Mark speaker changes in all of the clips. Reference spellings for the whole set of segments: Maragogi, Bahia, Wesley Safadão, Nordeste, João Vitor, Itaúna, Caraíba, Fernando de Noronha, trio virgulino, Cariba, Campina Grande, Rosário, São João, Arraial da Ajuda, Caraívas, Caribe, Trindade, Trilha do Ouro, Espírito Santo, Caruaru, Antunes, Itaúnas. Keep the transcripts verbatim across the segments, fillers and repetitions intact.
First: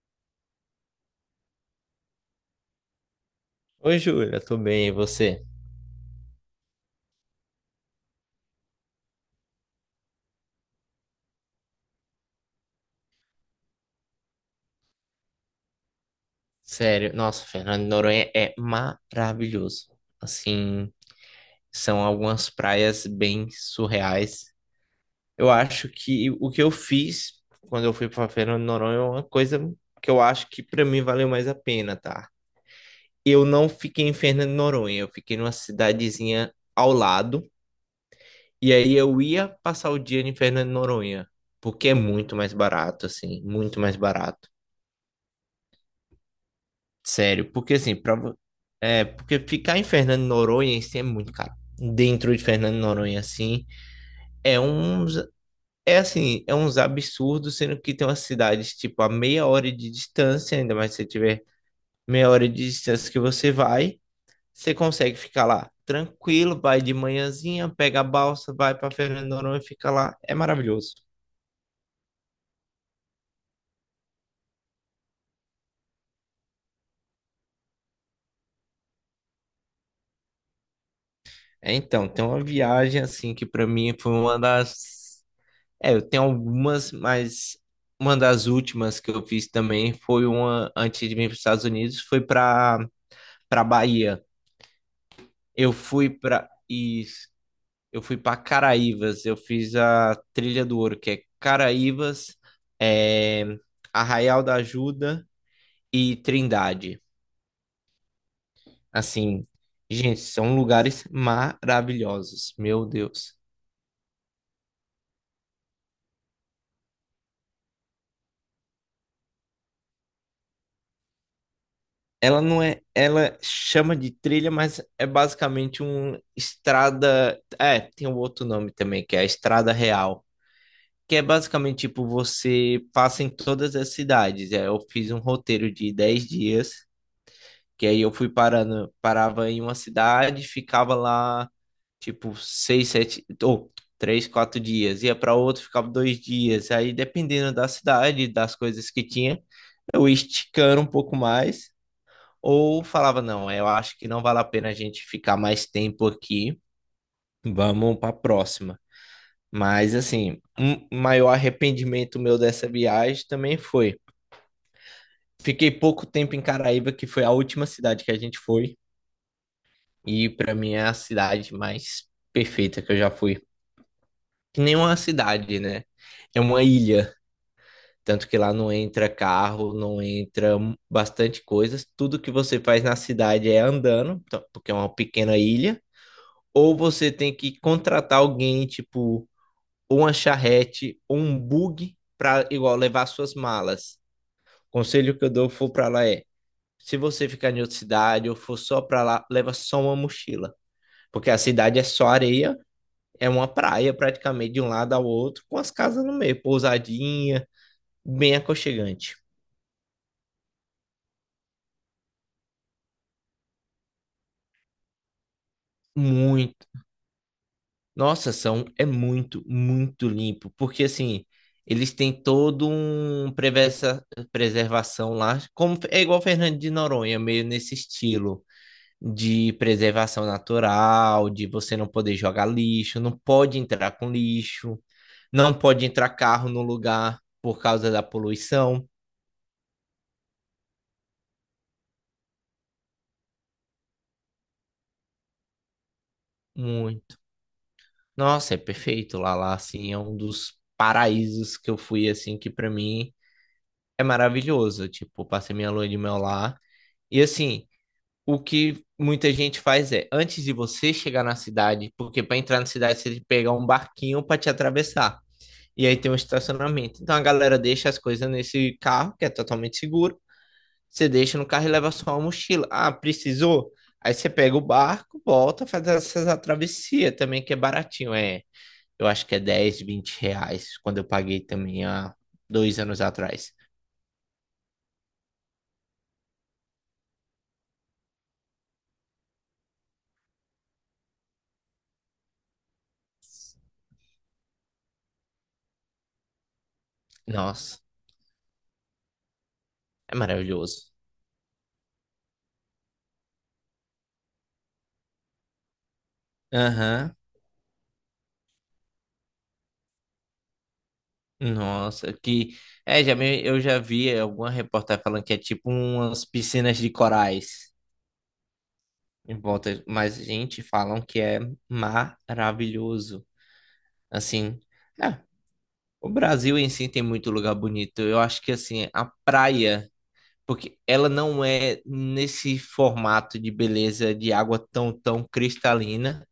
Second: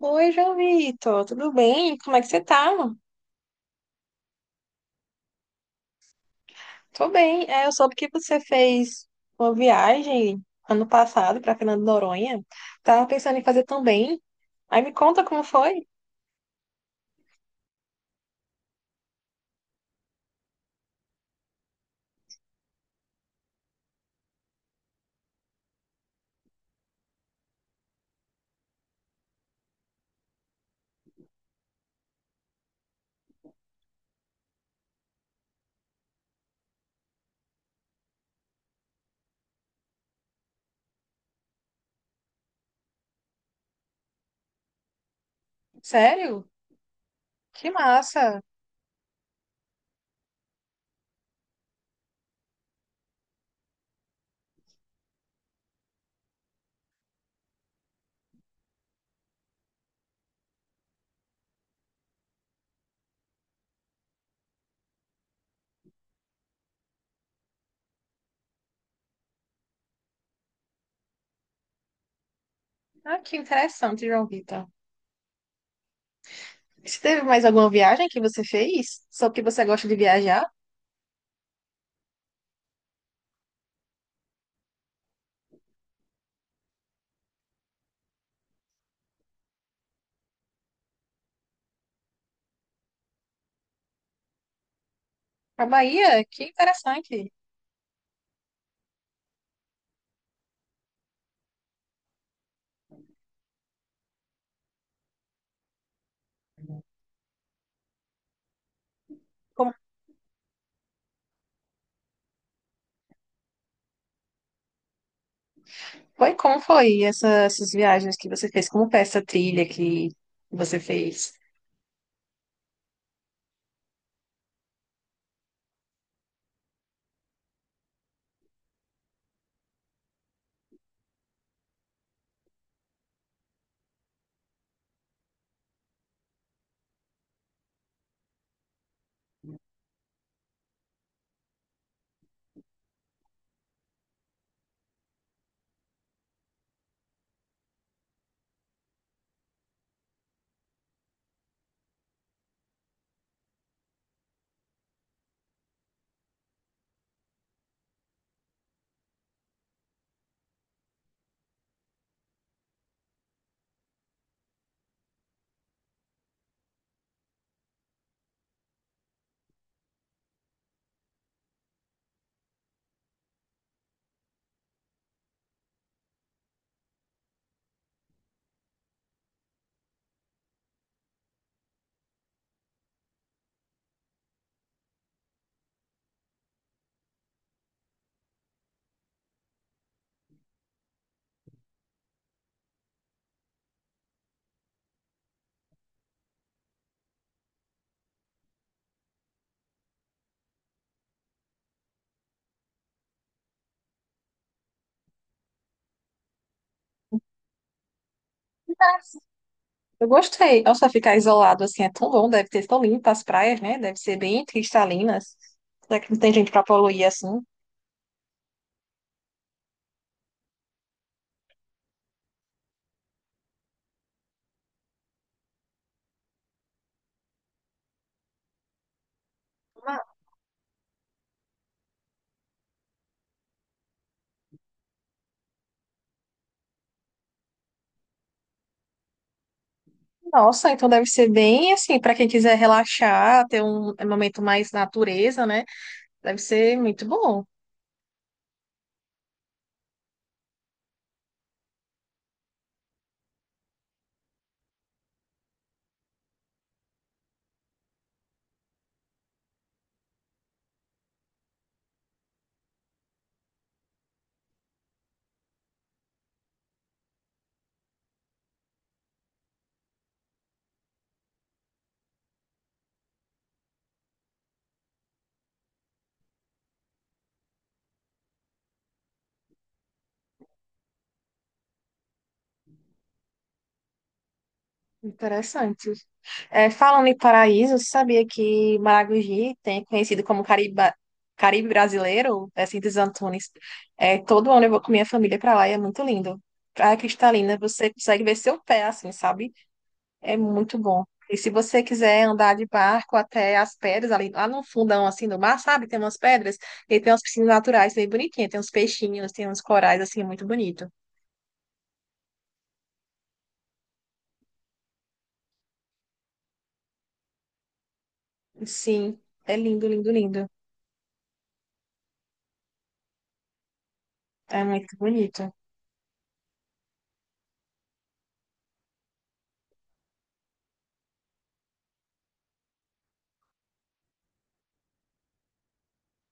Speaker 1: Oi, João Vitor, tudo bem? Como é que você tá?
Speaker 2: Oi, Júlia, tudo bem? E você?
Speaker 1: Tô bem. É, eu soube que você fez uma viagem ano passado para Fernando de Noronha. Tava pensando em fazer também. Aí me conta como foi.
Speaker 2: Sério, nossa, Fernando de Noronha é maravilhoso. Assim, são algumas praias bem surreais. Eu acho que o que eu fiz quando eu fui para Fernando de Noronha é uma coisa que eu acho que para mim valeu mais a pena, tá? Eu não fiquei em Fernando de Noronha, eu fiquei numa cidadezinha ao lado, e aí eu ia passar o dia em Fernando de Noronha, porque é muito mais barato, assim, muito mais barato.
Speaker 1: Sério?
Speaker 2: Sério,
Speaker 1: Que
Speaker 2: porque assim, pra,
Speaker 1: massa!
Speaker 2: vo- é, porque ficar em Fernando de Noronha em si é muito caro. Dentro de Fernando de Noronha, assim, é uns, é assim, é uns absurdos, sendo que tem umas cidades, tipo, a meia hora de distância, ainda mais se você tiver meia hora de distância que você vai, você consegue ficar lá tranquilo, vai de manhãzinha, pega a balsa, vai para Fernando de Noronha e fica lá. É maravilhoso.
Speaker 1: Ah, que interessante, João Vitor. Você teve mais alguma viagem que você fez? Só porque você gosta de viajar?
Speaker 2: É, então, tem uma viagem, assim, que pra mim foi uma das. É, eu tenho algumas, mas uma das últimas que eu fiz também foi uma antes de vir para os Estados Unidos, foi para para Bahia.
Speaker 1: A
Speaker 2: Eu fui
Speaker 1: Bahia? Que
Speaker 2: para isso,
Speaker 1: interessante.
Speaker 2: eu fui para Caraívas, eu fiz a Trilha do Ouro, que é Caraívas, é, Arraial da Ajuda e Trindade. Assim, gente, são lugares maravilhosos, meu Deus.
Speaker 1: Foi, como foi essa- essas viagens que você fez? Como foi essa trilha que você fez?
Speaker 2: Ela não é, Ela chama de trilha, mas é basicamente uma estrada. É, tem um outro nome também, que é a estrada real, que é basicamente tipo você passa em todas as cidades. É, eu fiz um roteiro de dez dias, que aí eu fui parando, parava em uma cidade, ficava lá tipo seis sete ou três quatro dias, ia para outro ficava dois dias. Aí dependendo da cidade, das coisas que tinha, eu ia esticando um pouco mais. Ou falava, não, eu acho que não vale a pena a gente ficar mais tempo aqui, vamos para a próxima. Mas, assim, um maior arrependimento meu dessa viagem também foi. Fiquei pouco tempo em Caraíba, que foi a última cidade que a gente foi, e para mim é a cidade mais perfeita que eu já fui. Que nem uma cidade, né? É uma ilha. Tanto que lá não entra carro, não entra bastante coisas. Tudo que você faz na cidade é andando, então, porque é uma pequena ilha, ou você tem que contratar alguém, tipo, ou uma charrete, ou um bug para igual levar suas malas. O conselho que eu dou for para lá é: se você ficar em outra cidade ou for só para lá, leva só uma mochila, porque a cidade é só areia, é uma praia praticamente de um lado ao outro, com as casas no meio, pousadinha, bem aconchegante.
Speaker 1: Eu gostei. Nossa, ficar isolado assim é tão bom, deve ser tão limpo as praias, né? Deve ser bem cristalinas. Será que não tem gente pra
Speaker 2: Muito
Speaker 1: poluir assim?
Speaker 2: Nossa, são é muito, muito limpo, porque assim, eles têm todo um prevessa- preservação lá, como é igual Fernando de Noronha, meio nesse estilo de
Speaker 1: Ah,
Speaker 2: preservação natural, de você não poder jogar lixo, não pode entrar com lixo, não pode entrar carro no lugar por causa da poluição,
Speaker 1: nossa, então deve ser bem assim, pra quem quiser relaxar, ter um momento mais natureza, né? Deve ser muito
Speaker 2: muito.
Speaker 1: bom,
Speaker 2: Nossa, é perfeito lá lá assim, é um dos paraísos que eu fui assim que pra mim é maravilhoso, tipo, passei minha lua de mel lá. E assim, o que muita gente faz é, antes de você chegar na cidade, porque para entrar na cidade você tem que pegar um barquinho para te atravessar. E aí tem um estacionamento. Então a galera deixa as coisas nesse carro, que é totalmente seguro. Você deixa no carro e leva só a mochila. Ah, precisou? Aí você pega o barco, volta, faz essa travessia também, que é baratinho. É, eu acho que é dez, vinte reais, quando eu paguei também há dois anos atrás.
Speaker 1: interessante. É, falando em paraíso, você sabia que Maragogi tem conhecido como Cariba, Caribe brasileiro, é assim dos Antunes. É, todo ano eu vou com minha família para lá e é muito lindo. Praia Cristalina,
Speaker 2: Nossa,
Speaker 1: você consegue ver seu pé assim, sabe?
Speaker 2: é
Speaker 1: É muito
Speaker 2: maravilhoso.
Speaker 1: bom. E se você quiser andar de barco até as pedras ali, lá no fundão assim do mar, sabe? Tem umas pedras e tem
Speaker 2: Aham.
Speaker 1: umas piscinas naturais bem bonitinhas, tem uns peixinhos, tem uns corais assim, é muito bonito.
Speaker 2: Nossa, que é, já me- eu já vi alguma reportagem falando que é tipo umas piscinas de corais
Speaker 1: Sim,
Speaker 2: em
Speaker 1: é
Speaker 2: volta,
Speaker 1: lindo, lindo,
Speaker 2: mas
Speaker 1: lindo.
Speaker 2: gente, falam que é maravilhoso. Assim,
Speaker 1: É muito
Speaker 2: é,
Speaker 1: bonito.
Speaker 2: o Brasil em si tem muito lugar bonito. Eu acho que assim, a praia porque ela não é nesse formato de beleza de água tão, tão cristalina,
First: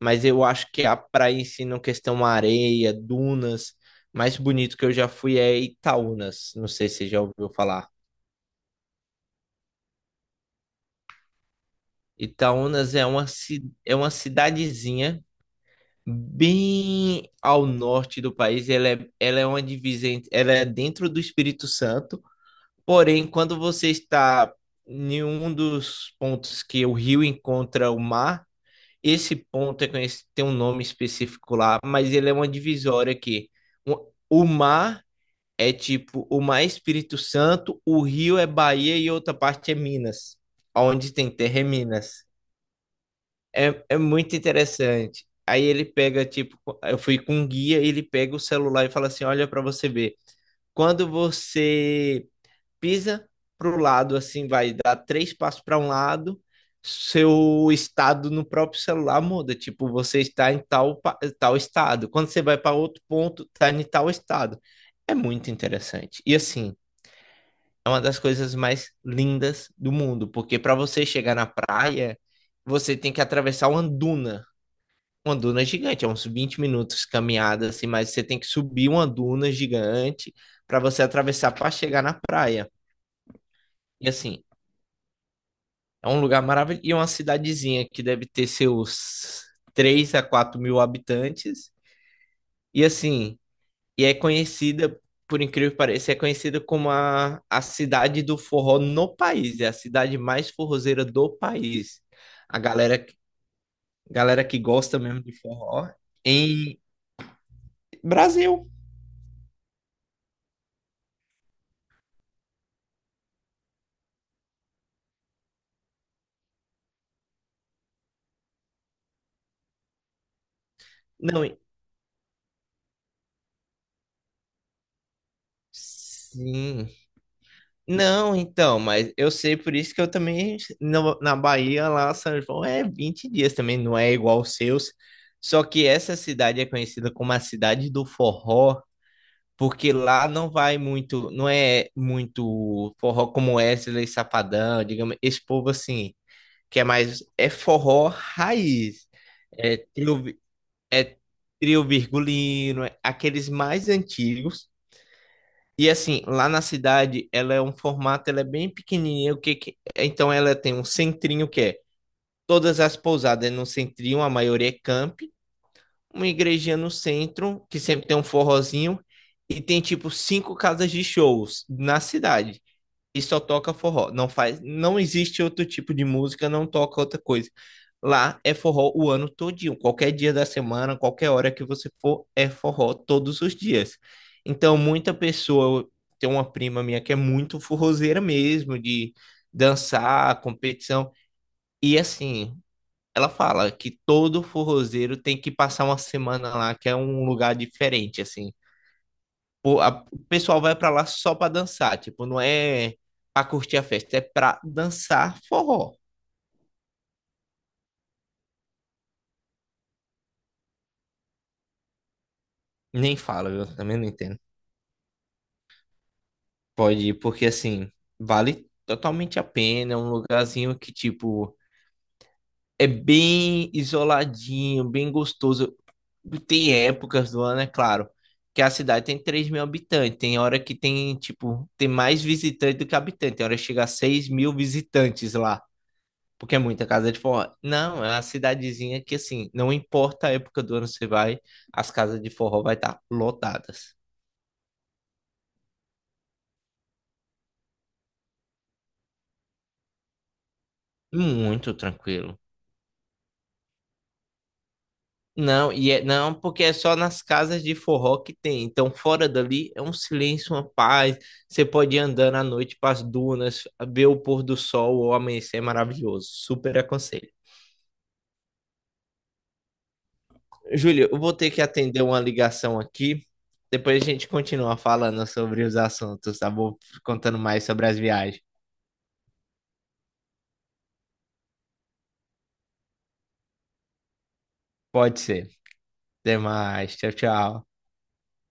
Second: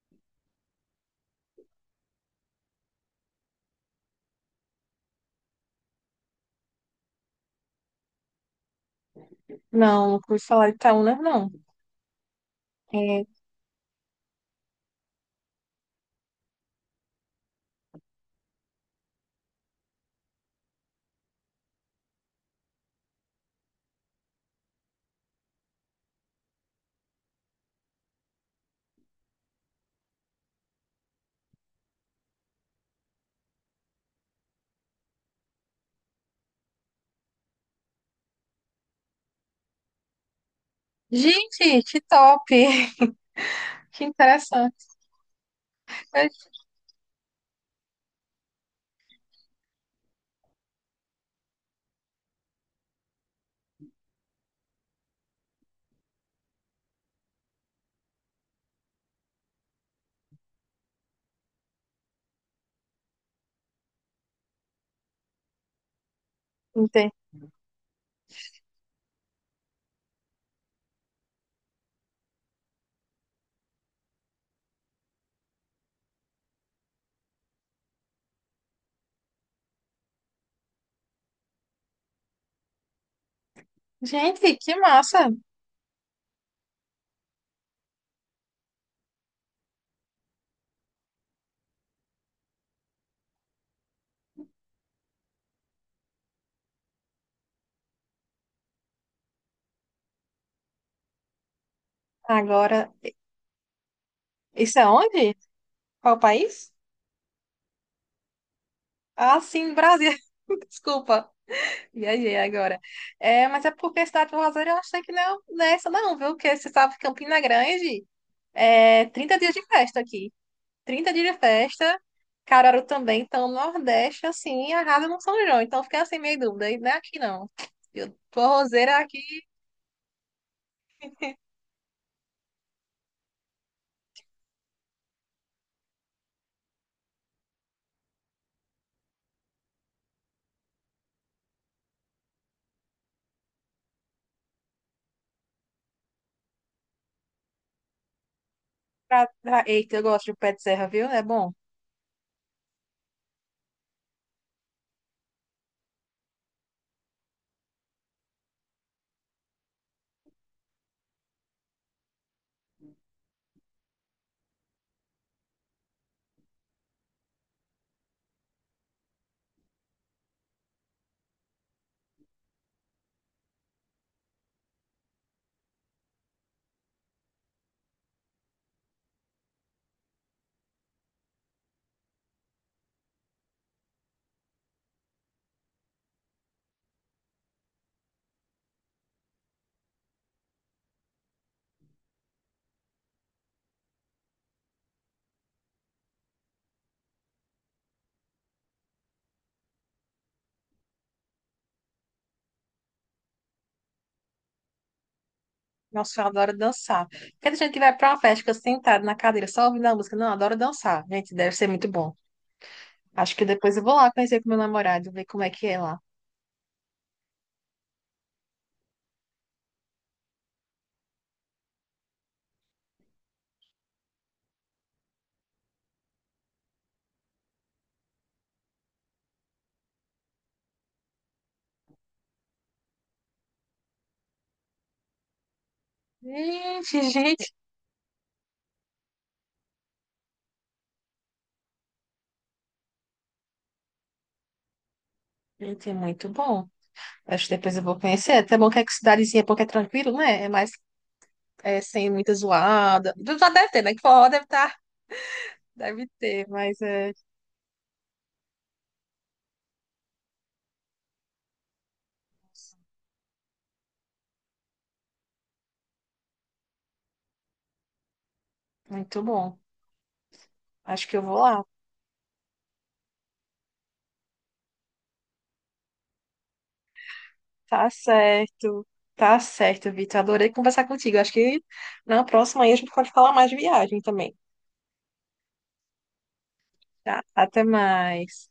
Speaker 2: mas eu acho que a praia em si, na questão areia, dunas, mais bonito que eu já fui é Itaúnas. Não sei se você já ouviu falar.
Speaker 1: Não, não pude falar de Itaúna, não.
Speaker 2: Itaúnas é
Speaker 1: É,
Speaker 2: uma, ci- é uma cidadezinha bem ao norte do país. Ela é, ela é uma divisa, en- ela é dentro do Espírito Santo. Porém, quando você está em um dos pontos que o rio encontra o mar. Esse ponto é conhecido, tem um nome específico lá, mas ele é uma divisória que o o mar é tipo, o mar é Espírito Santo, o rio é Bahia e outra parte é Minas. Onde tem terra é
Speaker 1: gente, que
Speaker 2: Minas.
Speaker 1: top!
Speaker 2: É, é
Speaker 1: Que
Speaker 2: muito
Speaker 1: interessante.
Speaker 2: interessante. Aí ele pega, tipo, eu fui com um guia, ele pega o celular e fala assim: olha para você ver. Quando você pisa para o lado, assim, vai dar três passos para um lado, seu estado no próprio celular muda. Tipo, você está em tal, pa- tal estado. Quando você vai para outro ponto, está em tal estado. É muito interessante. E assim,
Speaker 1: Entendi.
Speaker 2: é uma das coisas mais lindas do mundo, porque para você chegar na praia, você tem que atravessar uma duna. Uma duna gigante, é uns vinte minutos caminhada, assim, mas você tem que subir uma duna gigante para você atravessar para chegar na praia. E assim,
Speaker 1: Gente, que massa!
Speaker 2: é um lugar maravilhoso. E é uma cidadezinha que deve ter seus três a quatro mil habitantes. E assim, e é conhecida, por incrível que pareça, é conhecida como a, a cidade do forró no país. É a cidade mais forrozeira do país. A
Speaker 1: Agora,
Speaker 2: galera, galera que
Speaker 1: isso é
Speaker 2: gosta mesmo de
Speaker 1: onde?
Speaker 2: forró
Speaker 1: Qual país?
Speaker 2: em Brasil.
Speaker 1: Ah, sim, Brasil. Desculpa, viajei agora. É, mas é porque a cidade do Rosário eu achei que não, não é essa não, viu? Porque você sabe que Campina Grande é trinta dias de festa aqui. Trinta dias de
Speaker 2: Não, em-
Speaker 1: festa, Caruaru também, então o Nordeste, assim, arrasa no São João. Então eu fiquei assim, meio dúvida. E
Speaker 2: sim.
Speaker 1: não é aqui não. Eu
Speaker 2: Não,
Speaker 1: tô
Speaker 2: então,
Speaker 1: roseira
Speaker 2: mas
Speaker 1: aqui
Speaker 2: eu sei por isso que eu também, no- na Bahia, lá, São João é vinte dias também, não é igual aos seus. Só que essa cidade é conhecida como a cidade do forró, porque lá não vai muito, não é muito forró como Wesley Safadão, digamos, esse povo assim, que é mais, é forró raiz,
Speaker 1: pra... pra-
Speaker 2: é
Speaker 1: Eita, eu
Speaker 2: trio,
Speaker 1: gosto de
Speaker 2: vi-
Speaker 1: pé de serra, viu?
Speaker 2: é
Speaker 1: É bom.
Speaker 2: trio virgulino, é aqueles mais antigos. E assim, lá na cidade, ela é um formato, ela é bem pequenininha, o que que- então ela tem um centrinho que é todas as pousadas é no centrinho, a maioria é camp, uma igrejinha no centro, que sempre tem um forrozinho, e tem tipo cinco casas de shows na cidade e só toca forró. Não faz, não existe outro tipo de música, não toca outra coisa. Lá é forró o ano todinho. Qualquer dia da semana, qualquer hora que você for, é forró todos os dias. Então, muita pessoa, tem uma prima minha que é muito forrozeira mesmo, de dançar, competição. E assim, ela fala que todo forrozeiro tem que passar uma semana lá, que é um lugar diferente, assim. Pô, a- o pessoal vai pra lá só pra dançar, tipo, não é pra curtir a festa, é pra dançar forró.
Speaker 1: Nossa, eu adoro dançar. Porque gente que vai pra uma festa, fica sentado na cadeira só ouvindo a música. Não, eu adoro dançar. Gente, deve ser muito bom.
Speaker 2: Nem
Speaker 1: Acho que
Speaker 2: fala,
Speaker 1: depois
Speaker 2: viu?
Speaker 1: eu vou
Speaker 2: Também não
Speaker 1: lá
Speaker 2: entendo.
Speaker 1: conhecer com meu namorado, ver como é que é lá.
Speaker 2: Pode ir, porque assim, vale totalmente a pena, é um lugarzinho que, tipo, é bem isoladinho, bem gostoso. Tem épocas do ano, é claro, que a cidade tem três mil habitantes, tem hora que tem, tipo, tem mais visitante do que habitante, tem hora que chega a seis mil visitantes lá. Porque é muita
Speaker 1: Gente,
Speaker 2: casa de
Speaker 1: gente,
Speaker 2: forró. Não, é uma cidadezinha que, assim, não importa a época do ano que você vai, as casas de forró vai estar lotadas.
Speaker 1: gente, é muito bom. Acho que depois eu vou conhecer. É até bom que é que cidadezinha, porque é tranquilo, né? É mais
Speaker 2: Muito
Speaker 1: é, sem muita
Speaker 2: tranquilo.
Speaker 1: zoada. Já deve ter, né? Que forró deve estar,
Speaker 2: Não, e é,
Speaker 1: deve
Speaker 2: não,
Speaker 1: ter,
Speaker 2: porque é
Speaker 1: mas
Speaker 2: só
Speaker 1: é
Speaker 2: nas casas de forró que tem. Então, fora dali é um silêncio, uma paz. Você pode ir andando à noite para as dunas, ver o pôr do sol ou amanhecer é maravilhoso. Super aconselho.
Speaker 1: muito bom. Acho
Speaker 2: Júlio,
Speaker 1: que
Speaker 2: eu
Speaker 1: eu
Speaker 2: vou
Speaker 1: vou
Speaker 2: ter que
Speaker 1: lá.
Speaker 2: atender uma ligação aqui. Depois a gente continua falando sobre os assuntos, tá bom? Contando mais sobre
Speaker 1: Tá
Speaker 2: as viagens.
Speaker 1: certo. Tá certo, Vitor. Adorei conversar contigo. Acho que na próxima aí a gente pode falar mais de viagem também.
Speaker 2: Pode ser. Até mais. Tchau,
Speaker 1: Tá? Até
Speaker 2: tchau.
Speaker 1: mais.